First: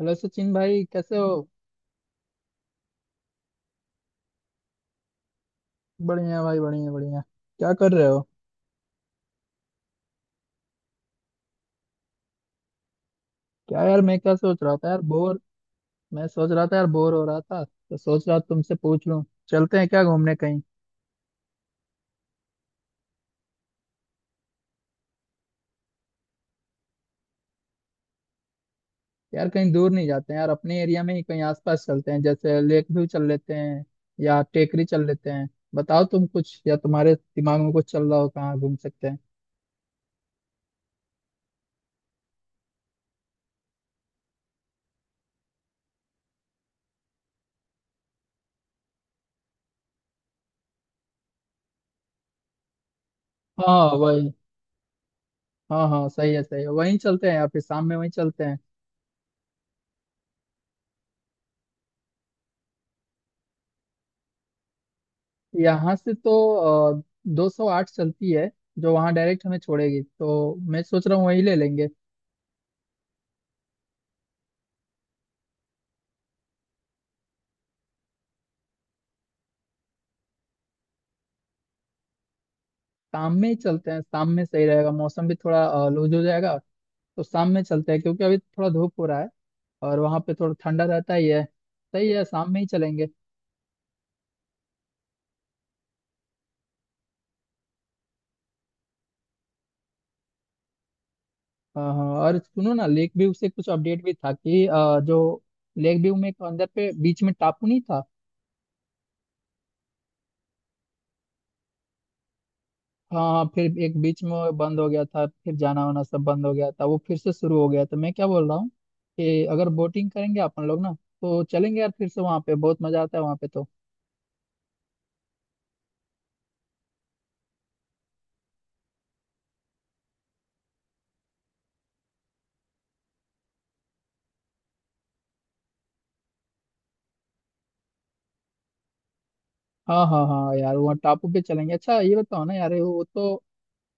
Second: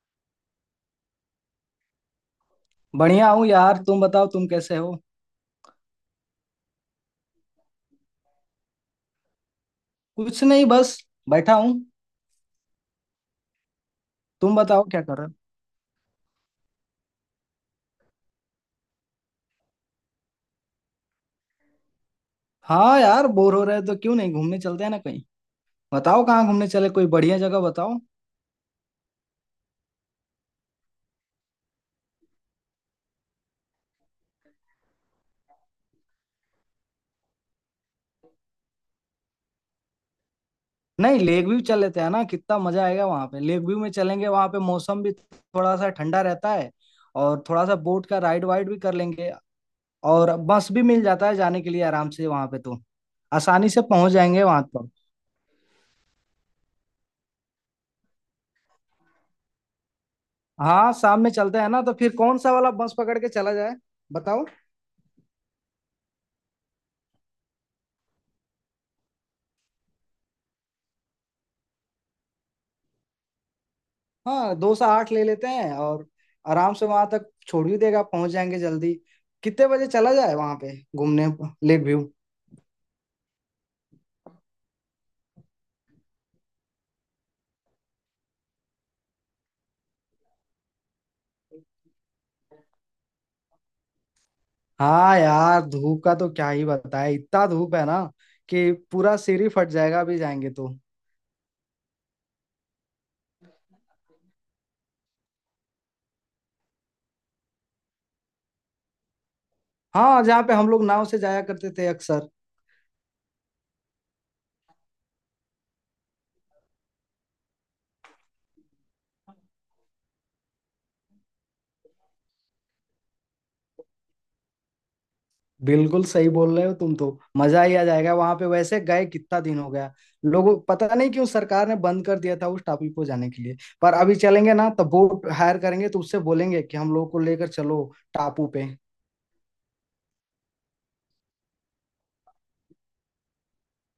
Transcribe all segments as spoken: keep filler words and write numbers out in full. Hello Sachin भाई, कैसे हो। बढ़िया हूँ यार। तुम बताओ तुम कैसे हो। बढ़िया भाई, बढ़िया बढ़िया क्या कर रहे हो। कुछ नहीं, बस बैठा हूँ। क्या यार, मैं क्या तुम सोच रहा बताओ था यार, क्या कर रहे हो। बोर। मैं सोच रहा था यार, बोर हो रहा था तो सोच रहा तुमसे पूछ लूं। चलते हैं क्या घूमने कहीं। हाँ यार, बोर हो रहे हो तो क्यों नहीं घूमने चलते हैं ना कहीं। बताओ कहाँ घूमने चले, कोई बढ़िया जगह बताओ। यार कहीं दूर नहीं जाते हैं यार, अपने एरिया में ही कहीं आसपास चलते हैं, जैसे लेक व्यू चल लेते हैं या टेकरी चल लेते हैं। बताओ तुम कुछ, या तुम्हारे दिमाग में कुछ चल रहा हो कहाँ घूम सकते हैं। नहीं, लेक व्यू चल लेते हैं ना, कितना मजा आएगा वहाँ पे। लेक व्यू में चलेंगे, वहाँ पे मौसम भी थोड़ा सा ठंडा रहता है। और थोड़ा सा बोट का राइड वाइड भी कर लेंगे। और बस भी मिल जाता है जाने के लिए आराम से वहाँ पे, तो आसानी से हाँ, पहुंच वही। जाएंगे वहां पर। हाँ हाँ, सही है सही है, वहीं चलते हैं, या फिर शाम में वहीं चलते हैं। हाँ शाम में चलते हैं ना, तो फिर कौन सा वाला बस पकड़ के चला जाए, बताओ। यहाँ से तो दो सौ आठ चलती है, जो वहाँ डायरेक्ट हमें छोड़ेगी, तो मैं सोच रहा हूँ वही ले लेंगे। हाँ दो से आठ ले लेते हैं, और आराम से वहां तक छोड़ भी देगा, पहुंच जाएंगे जल्दी। कितने बजे चला जाए वहां पे घूमने, लेक व्यू। शाम में ही चलते हैं, शाम में सही रहेगा, मौसम भी थोड़ा लूज हो जाएगा। तो शाम में चलते हैं क्योंकि अभी थोड़ा धूप हो रहा है, और वहाँ पे थोड़ा ठंडा रहता ही है। सही है, शाम में ही चलेंगे। हाँ यार, धूप का तो क्या ही बताए, इतना धूप है ना कि पूरा सिर ही फट जाएगा अभी जाएंगे तो। हाँ हाँ, और सुनो ना, लेक व्यू से कुछ अपडेट भी था कि अ, जो लेक व्यू में एक अंदर पे बीच में टापू नहीं था। हाँ, जहाँ पे हम लोग नाव से जाया करते थे अक्सर। हाँ, फिर एक बीच में वो बंद हो गया था, फिर जाना वाना सब बंद हो गया था, वो फिर से शुरू हो गया। तो मैं क्या बोल रहा हूँ कि अगर बोटिंग करेंगे अपन लोग ना, तो चलेंगे यार फिर से, वहाँ पे बहुत मजा आता है वहाँ पे तो। बिल्कुल सही बोल रहे हो तुम तो। मजा ही आ जाएगा वहां पे, वैसे गए कितना दिन हो गया लोगों। पता नहीं क्यों सरकार ने बंद कर दिया था उस टापू को जाने के लिए। पर अभी चलेंगे ना तो बोट हायर करेंगे, तो उससे बोलेंगे कि हम लोग को लेकर चलो टापू पे। हाँ हाँ हाँ, यार वहाँ टापू पे चलेंगे। अच्छा, ये बताओ ना यार, वो तो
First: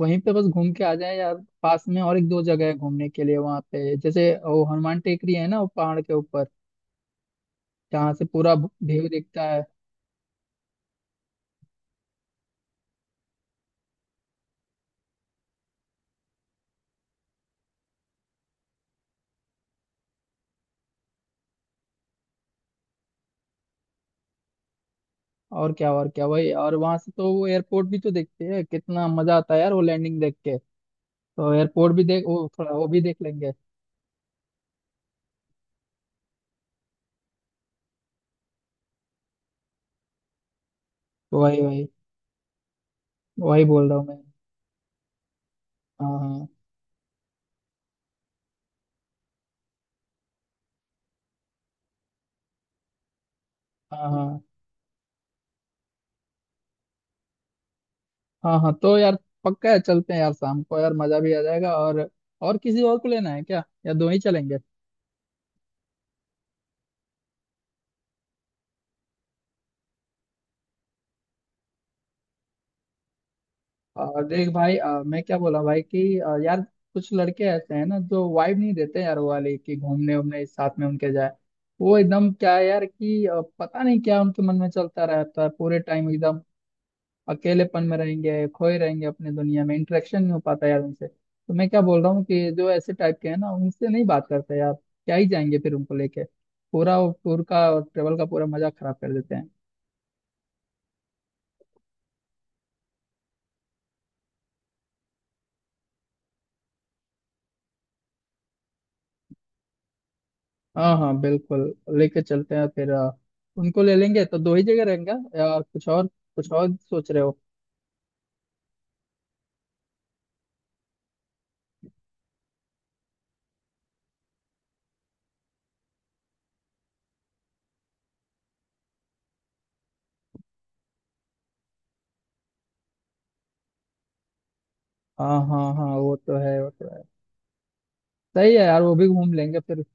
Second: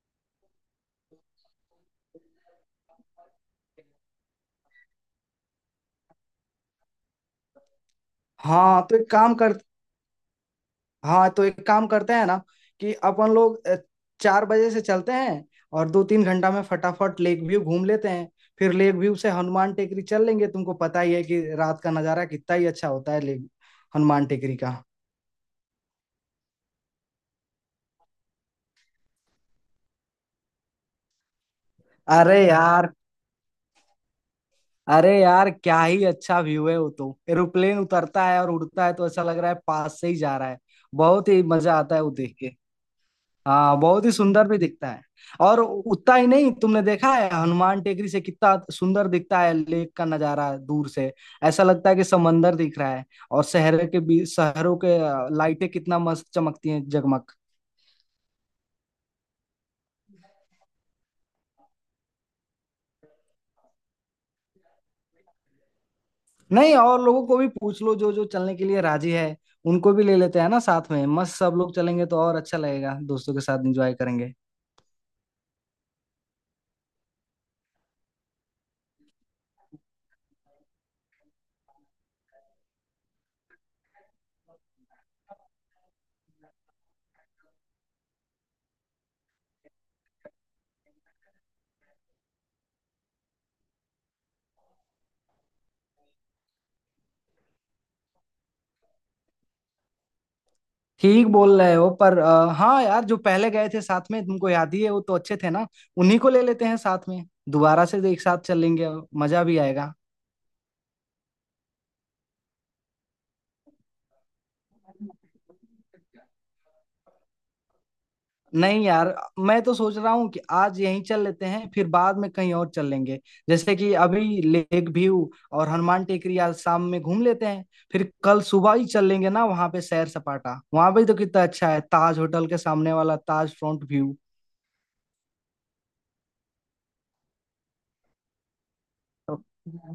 वहीं पे बस घूम के आ जाए यार। पास में और एक दो जगह है घूमने के लिए वहाँ पे, जैसे वो हनुमान टेकरी है ना, वो पहाड़ के ऊपर जहाँ से पूरा हाँ तो व्यू एक काम दिखता कर है। हाँ तो एक काम करते हैं ना, कि अपन लोग अ, चार बजे से चलते हैं। और दो तीन घंटा में फटाफट लेक व्यू घूम लेते हैं। फिर लेक व्यू से हनुमान टेकरी चल लेंगे, तुमको पता ही है कि रात का नजारा कितना ही अच्छा होता है लेक, हनुमान टेकरी का। और क्या और क्या, वही। और वहां से तो वो एयरपोर्ट भी तो देखते हैं, कितना मजा आता है यार वो लैंडिंग देख के। तो एयरपोर्ट भी देख, अरे वो थोड़ा वो यार, भी देख लेंगे। अरे यार क्या ही अच्छा व्यू है वो तो। एरोप्लेन उतरता है और उड़ता है तो ऐसा लग रहा है पास से ही जा रहा है। बहुत तो ही वही मजा वही, आता है वो देख के। वही हाँ बोल रहा हूँ बहुत ही मैं। सुंदर भी दिखता है। और उतना हाँ ही हाँ नहीं, तुमने देखा है हनुमान टेकरी से कितना सुंदर दिखता है लेक का नजारा दूर से। ऐसा लगता है कि समंदर दिख रहा है। और शहर के हाँ बीच हाँ शहरों के अ, लाइटें कितना मस्त चमकती हैं, जगमग। हाँ हाँ, तो यार पक्का है, चलते हैं यार शाम को, यार मजा भी आ जाएगा। और और किसी और को लेना है क्या, या दो ही चलेंगे। नहीं और लोगों को भी पूछ लो जो जो चलने के लिए राजी है, उनको भी ले लेते हैं ना साथ में। मस्त सब लोग चलेंगे तो और अच्छा लगेगा, दोस्तों के साथ एंजॉय आ, करेंगे। देख भाई, आ, मैं क्या बोला भाई कि आ, यार कुछ लड़के ऐसे हैं ना जो वाइब नहीं देते यार, वो वाले कि घूमने उमने साथ में उनके जाए। वो एकदम क्या है यार कि आ, पता नहीं क्या उनके मन में चलता रहता है पूरे टाइम एकदम, अकेलेपन में रहेंगे, खोए रहेंगे अपने दुनिया में, इंटरेक्शन नहीं हो पाता यार उनसे। तो मैं क्या बोल रहा हूँ कि जो ऐसे टाइप के हैं ना, उनसे नहीं बात करते यार, क्या ही जाएंगे फिर उनको लेके। पूरा वो टूर का और ट्रेवल का पूरा मजा खराब कर देते हैं। ठीक बोल रहे हो, पर अ, हाँ यार, जो पहले गए थे साथ में, तुमको याद ही है वो तो अच्छे थे ना। उन्हीं को ले लेते हैं साथ में। दोबारा से एक साथ चलेंगे, मजा भी आएगा। हाँ हाँ बिल्कुल, लेके चलते हैं फिर। अ, उनको ले लेंगे तो दो ही जगह रहेंगे, या कुछ और कुछ और सोच रहे हो। नहीं यार, मैं तो सोच रहा हूँ कि आज यहीं चल लेते हैं, फिर बाद में कहीं और चल लेंगे। जैसे कि अभी लेक व्यू और हनुमान टेकरी आज शाम में घूम लेते हैं। फिर कल सुबह ही चल लेंगे ना वहां पे, सैर सपाटा वहां पे तो कितना अच्छा है, ताज होटल के सामने वाला ताज फ्रंट व्यू। हाँ हाँ हाँ, वो तो है, वो तो है। सही है यार, वो भी घूम लेंगे फिर।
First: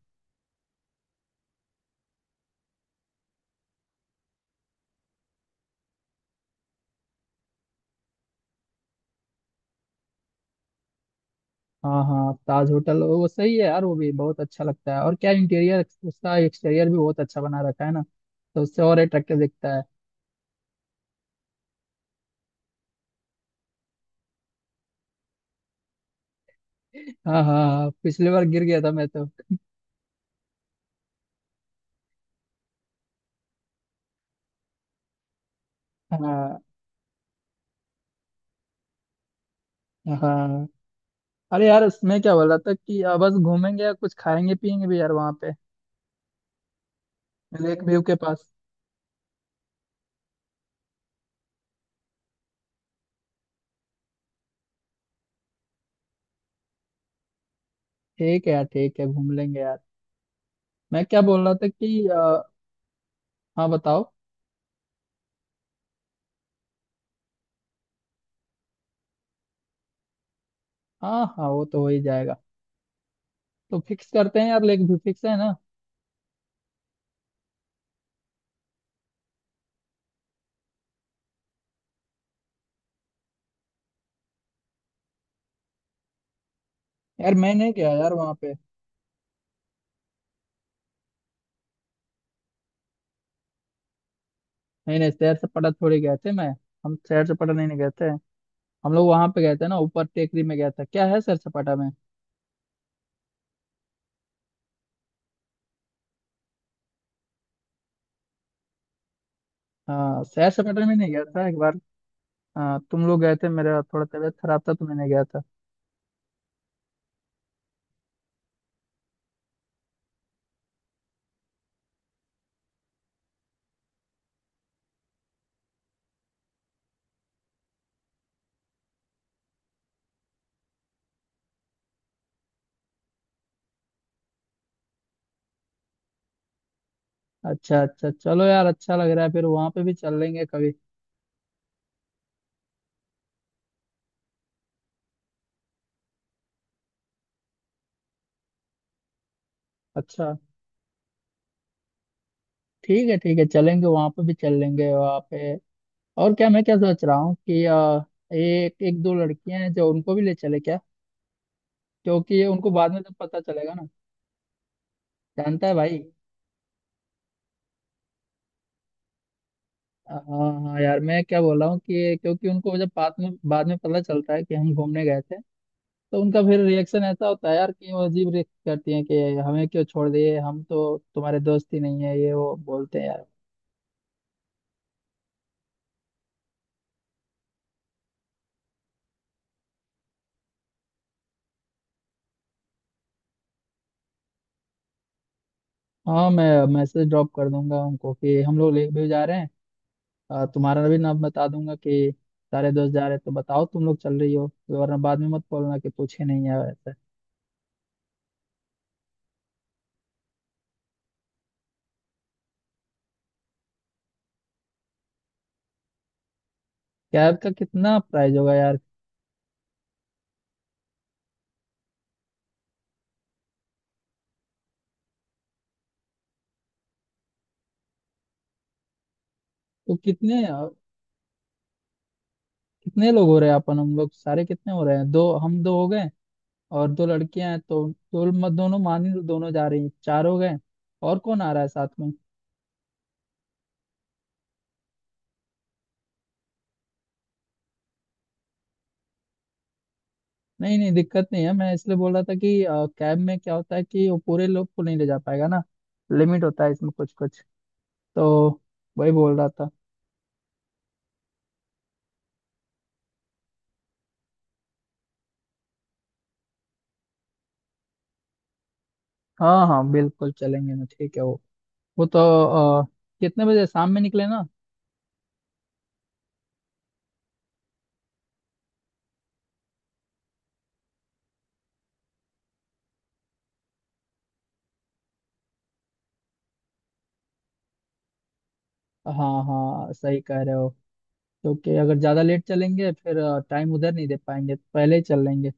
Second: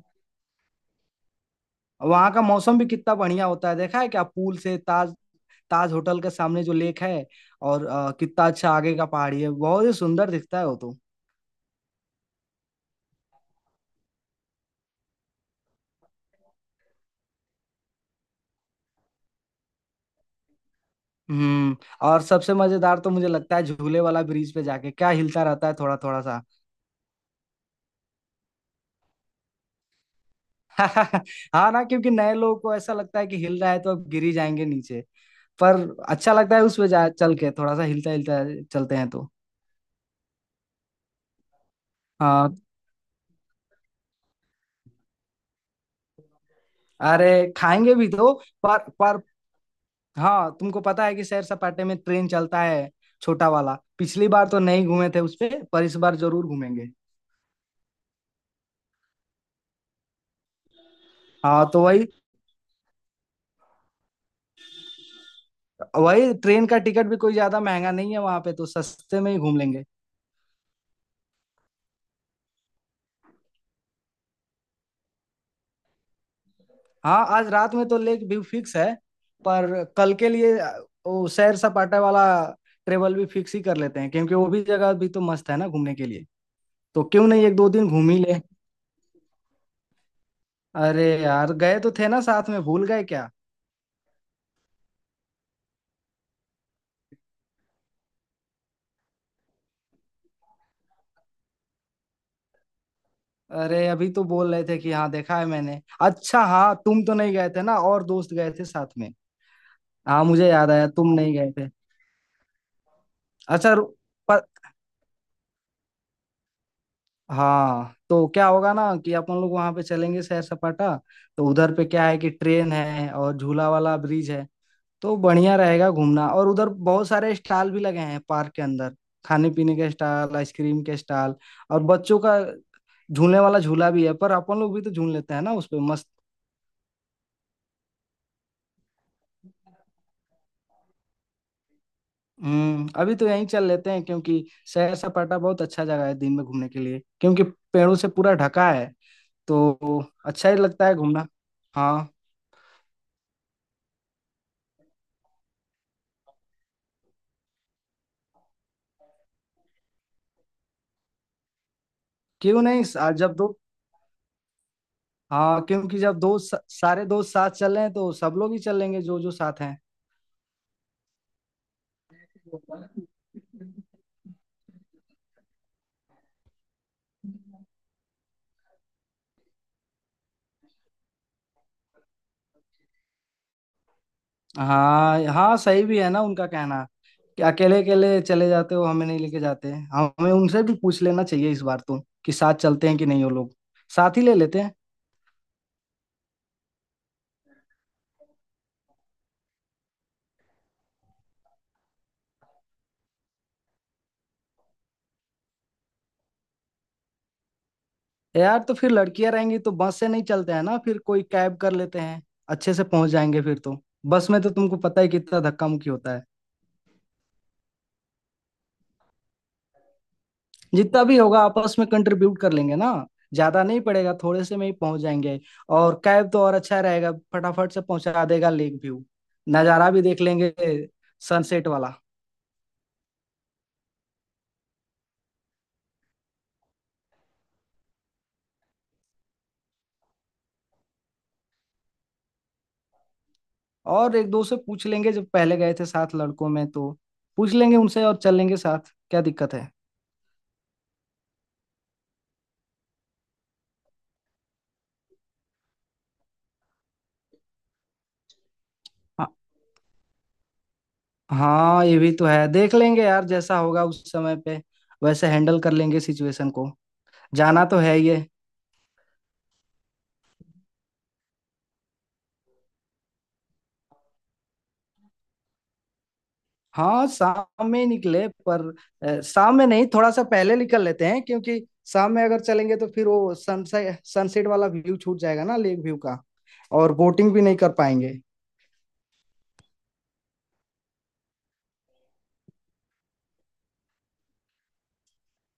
वहां का मौसम भी कितना बढ़िया होता है, देखा है क्या पूल से ताज, ताज होटल के सामने जो लेक है। और अ, कितना अच्छा आगे का पहाड़ी है, बहुत ही सुंदर दिखता है वो तो। हाँ हाँ, ताज होटल, वो सही है यार, वो भी बहुत अच्छा लगता है। और क्या इंटीरियर, उसका एक्सटीरियर भी बहुत अच्छा बना रखा है ना, तो उससे और अट्रैक्टिव दिखता है। हम्म। और सबसे मजेदार तो मुझे लगता है झूले वाला ब्रिज पे जाके, क्या हिलता रहता है थोड़ा थोड़ा सा। हाँ हाँ हाँ, पिछली बार गिर गया था मैं तो। हाँ ना, क्योंकि नए लोगों को ऐसा लगता है कि हिल रहा है तो अब गिर ही जाएंगे नीचे। पर अच्छा लगता हाँ। है उस पे जा चल के, थोड़ा सा हिलता हिलता चलते हैं तो। हाँ, अरे यार, मैं क्या बोल हाँ। रहा था कि आ, बस घूमेंगे या कुछ खाएंगे पियेंगे भी यार वहाँ पे, अरे, लेक खाएंगे व्यू भी के तो। पास। पर पर हाँ, तुमको पता है कि सैर सपाटे में ट्रेन चलता है, छोटा वाला। पिछली बार तो नहीं घूमे थे उस पे, पर इस बार जरूर घूमेंगे। ठीक है यार, ठीक है, घूम लेंगे यार। मैं क्या बोल रहा हाँ था तो कि वही। आ, हाँ बताओ। वही ट्रेन का टिकट भी कोई ज्यादा महंगा नहीं है वहां पे, तो सस्ते में ही घूम लेंगे। हाँ हाँ, वो तो हो ही जाएगा। तो फिक्स करते हैं यार, लेक व्यू फिक्स है ना। हाँ आज रात में तो लेक व्यू फिक्स है। पर कल के लिए वो सैर सपाटा वाला ट्रेवल भी फिक्स ही कर लेते हैं, क्योंकि वो भी जगह भी तो मस्त है ना घूमने के लिए। तो क्यों यार, नहीं मैं एक दो नहीं दिन गया घूम यार ही वहाँ ले। पे। अरे यार गए तो थे ना साथ में, भूल गए क्या। नहीं नहीं, शहर से पटना थोड़ी गए थे मैं। हम शहर से पटना नहीं, नहीं गए थे। हम लोग वहां पे गए थे ना, ऊपर टेकरी में गया था। क्या है शहर सपाटा में। अरे अभी तो बोल रहे थे कि हाँ देखा है मैंने। अच्छा हाँ, तुम तो नहीं गए थे ना, और दोस्त गए थे साथ में। हाँ, हाँ मुझे सैर याद सपाटा आया, में नहीं तुम गया नहीं था गए एक थे। बार। हाँ, तुम लोग गए थे, अच्छा मेरा रु- थोड़ा तबीयत प, खराब था तो मैं नहीं गया था। हाँ तो क्या होगा ना कि अपन लोग वहां पे चलेंगे सैर सपाटा। तो उधर पे क्या है कि ट्रेन है और झूला वाला ब्रिज है, तो बढ़िया रहेगा घूमना। और उधर बहुत सारे स्टॉल भी लगे हैं पार्क के अंदर, खाने पीने के स्टॉल, आइसक्रीम के स्टॉल। और बच्चों का झूलने वाला झूला भी है, पर अपन लोग भी तो झूल लेते हैं ना उस पे मस्त। अच्छा अच्छा, चलो यार, अच्छा लग रहा है, फिर वहां पे भी चल लेंगे कभी। हम्म अभी तो यहीं चल लेते हैं क्योंकि सैर सपाटा बहुत अच्छा जगह है दिन में घूमने के लिए, क्योंकि पेड़ों से पूरा ढका है तो अच्छा, अच्छा ही लगता है घूमना। हाँ। ठीक है ठीक है, चलेंगे वहां पे भी, चल लेंगे वहां पे। और क्या, मैं क्या सोच रहा हूँ कि आ, एक एक दो लड़कियां हैं, जो उनको भी ले चले क्या, क्योंकि ये क्यों उनको नहीं बाद में तब आज जब पता दो, चलेगा ना, हाँ जानता है भाई। क्योंकि जब दोस्त सारे दोस्त साथ चल रहे हैं तो सब लोग ही चलेंगे जो जो साथ हैं। हाँ हाँ हाँ, यार मैं क्या बोल रहा हूँ कि क्योंकि उनको जब बाद में बाद में पता चलता है कि हम घूमने गए थे, तो उनका फिर रिएक्शन ऐसा होता है यार कि वो अजीब रिएक्ट करती हैं कि हमें क्यों छोड़ दिए, हम तो तुम्हारे दोस्त ही नहीं है, ये वो बोलते हैं यार। हाँ हाँ, सही भी है ना उनका कहना, कि अकेले अकेले चले जाते हो, हमें नहीं लेके जाते। हमें उनसे भी पूछ लेना चाहिए इस बार तो, कि साथ चलते हैं कि नहीं वो लोग, साथ ही ले लेते हैं। हाँ, मैं मैसेज ड्रॉप कर दूंगा उनको कि हम लोग ले भी जा रहे हैं। अ, तुम्हारा भी नाम बता दूंगा कि सारे दोस्त जा रहे हैं, तो बताओ तुम लोग चल रही हो, वरना बाद में मत बोलना कि पूछे नहीं है वैसे। यार तो फिर लड़कियां रहेंगी तो बस से नहीं चलते हैं ना, फिर कोई कैब कर लेते हैं। अच्छे से पहुंच जाएंगे फिर तो। बस में तो तुमको पता ही कितना धक्का मुक्की होता है। कैब का कितना प्राइस होगा यार। जितना भी होगा आपस में कंट्रीब्यूट कर लेंगे ना, ज्यादा नहीं पड़ेगा, थोड़े से में ही पहुंच जाएंगे। और कैब तो और अच्छा रहेगा, फटाफट से पहुंचा देगा लेक व्यू, नज़ारा तो भी देख कितने लेंगे सनसेट वाला। कितने लोग हो रहे हैं अपन, हम लोग सारे कितने हो रहे हैं, दो हम दो हो गए, और दो लड़कियां हैं तो, दो म- दोनों मान ही लो, दोनों जा रही हैं, चार हो गए। और कौन आ रहा है साथ में। और एक दो से पूछ लेंगे, जब पहले गए थे साथ लड़कों में तो, पूछ लेंगे उनसे और चल लेंगे साथ, क्या दिक्कत है। नहीं नहीं, दिक्कत नहीं है, मैं इसलिए बोल रहा था कि अ, कैब में क्या होता है कि वो पूरे लोग को नहीं ले जा पाएगा ना, लिमिट होता है इसमें कुछ कुछ। तो वही हाँ बोल रहा था। हाँ, ये भी तो है, देख लेंगे यार जैसा होगा उस समय पे वैसे हैंडल कर लेंगे सिचुएशन को। जाना तो है ये। हाँ हाँ बिल्कुल चलेंगे ना। ठीक है, वो वो तो अ, कितने बजे शाम में निकले ना। हाँ शाम में ही निकले, पर अ, शाम में नहीं, थोड़ा सा पहले निकल लेते हैं, क्योंकि शाम में अगर चलेंगे तो फिर वो सनसेट सनसेट वाला व्यू छूट जाएगा ना लेक व्यू का, और बोटिंग भी नहीं कर पाएंगे। हाँ हाँ, सही कह रहे हो, क्योंकि अगर ज्यादा लेट चलेंगे फिर टाइम उधर नहीं दे पाएंगे, तो पहले ही चल लेंगे।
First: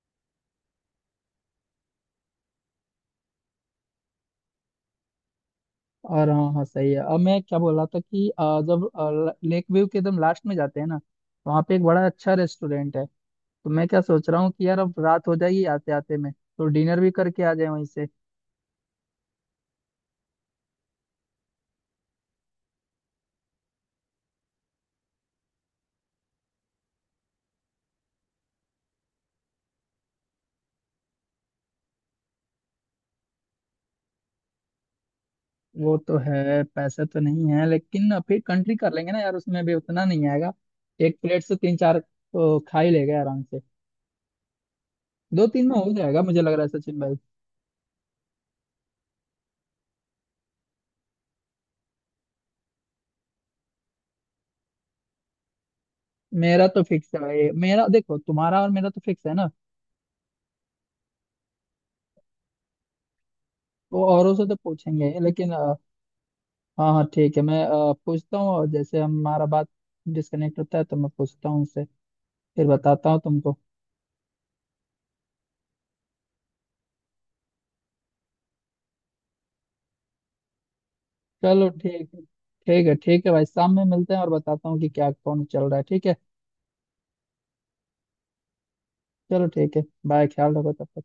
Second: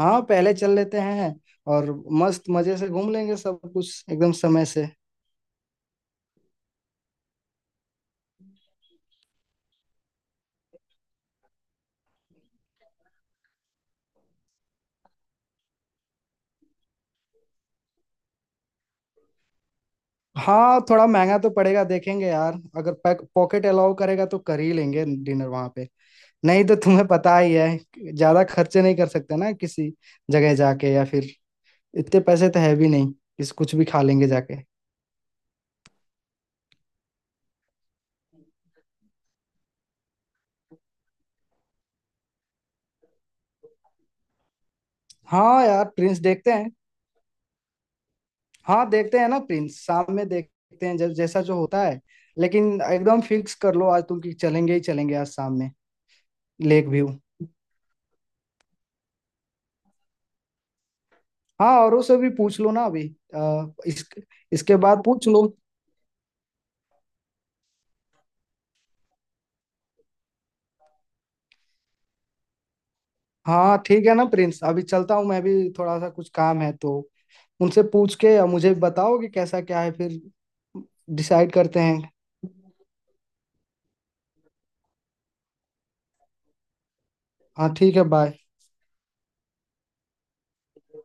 हाँ पहले चल लेते हैं, और मस्त मजे से घूम लेंगे सब कुछ एकदम समय से। और हाँ हाँ, सही है। अब मैं क्या बोल रहा था कि अ, जब लेक व्यू के एकदम लास्ट में जाते हैं ना, तो वहाँ पे एक बड़ा अच्छा रेस्टोरेंट है। तो मैं क्या सोच रहा हूँ कि यार, अब रात हो जाएगी आते आते में, तो डिनर भी करके आ जाए वहीं से। हाँ थोड़ा महंगा तो पड़ेगा, देखेंगे यार अगर पैक पॉकेट अलाउ करेगा तो कर ही लेंगे डिनर वहां पे। नहीं तो तुम्हें पता ही है, ज्यादा खर्चे नहीं कर सकते ना किसी जगह जाके। या फिर इतने पैसे तो है भी नहीं, किस कुछ भी खा लेंगे जाके। वो तो है, पैसा तो नहीं है, लेकिन फिर कंट्री कर लेंगे ना यार, उसमें भी उतना नहीं आएगा, एक प्लेट से तीन चार तो खा ही लेगा आराम से। दो हाँ तीन में यार हो प्रिंस, जाएगा, मुझे लग देखते रहा है हैं। सचिन भाई। हाँ देखते हैं ना प्रिंस, शाम में देखते हैं जब जैसा जो होता है। लेकिन एकदम फिक्स कर लो आज तुम, कि चलेंगे ही चलेंगे आज शाम में, मेरा तो लेक व्यू। फिक्स है भाई, मेरा देखो, तुम्हारा और मेरा तो फिक्स है ना। हाँ औरों से भी पूछ लो ना अभी, आ, वो इस, औरों से तो इसके बाद पूछेंगे पूछ लो। लेकिन हाँ हाँ ठीक है, मैं अ, पूछता हूँ, और जैसे हमारा बात डिस्कनेक्ट होता है तो मैं पूछता हूँ उससे, फिर बताता हूँ तुमको। हाँ ठीक है ना प्रिंस, अभी चलता हूँ मैं भी, थोड़ा सा कुछ काम है तो। उनसे पूछ के मुझे बताओ कि कैसा क्या है, फिर डिसाइड चलो करते हैं। ठीक है, ठीक है ठीक है भाई, शाम में मिलते हैं और बताता हूँ कि क्या कौन चल रहा है, ठीक है। हाँ ठीक है, बाय। चलो ठीक है, बाय, ख्याल रखो तब तक।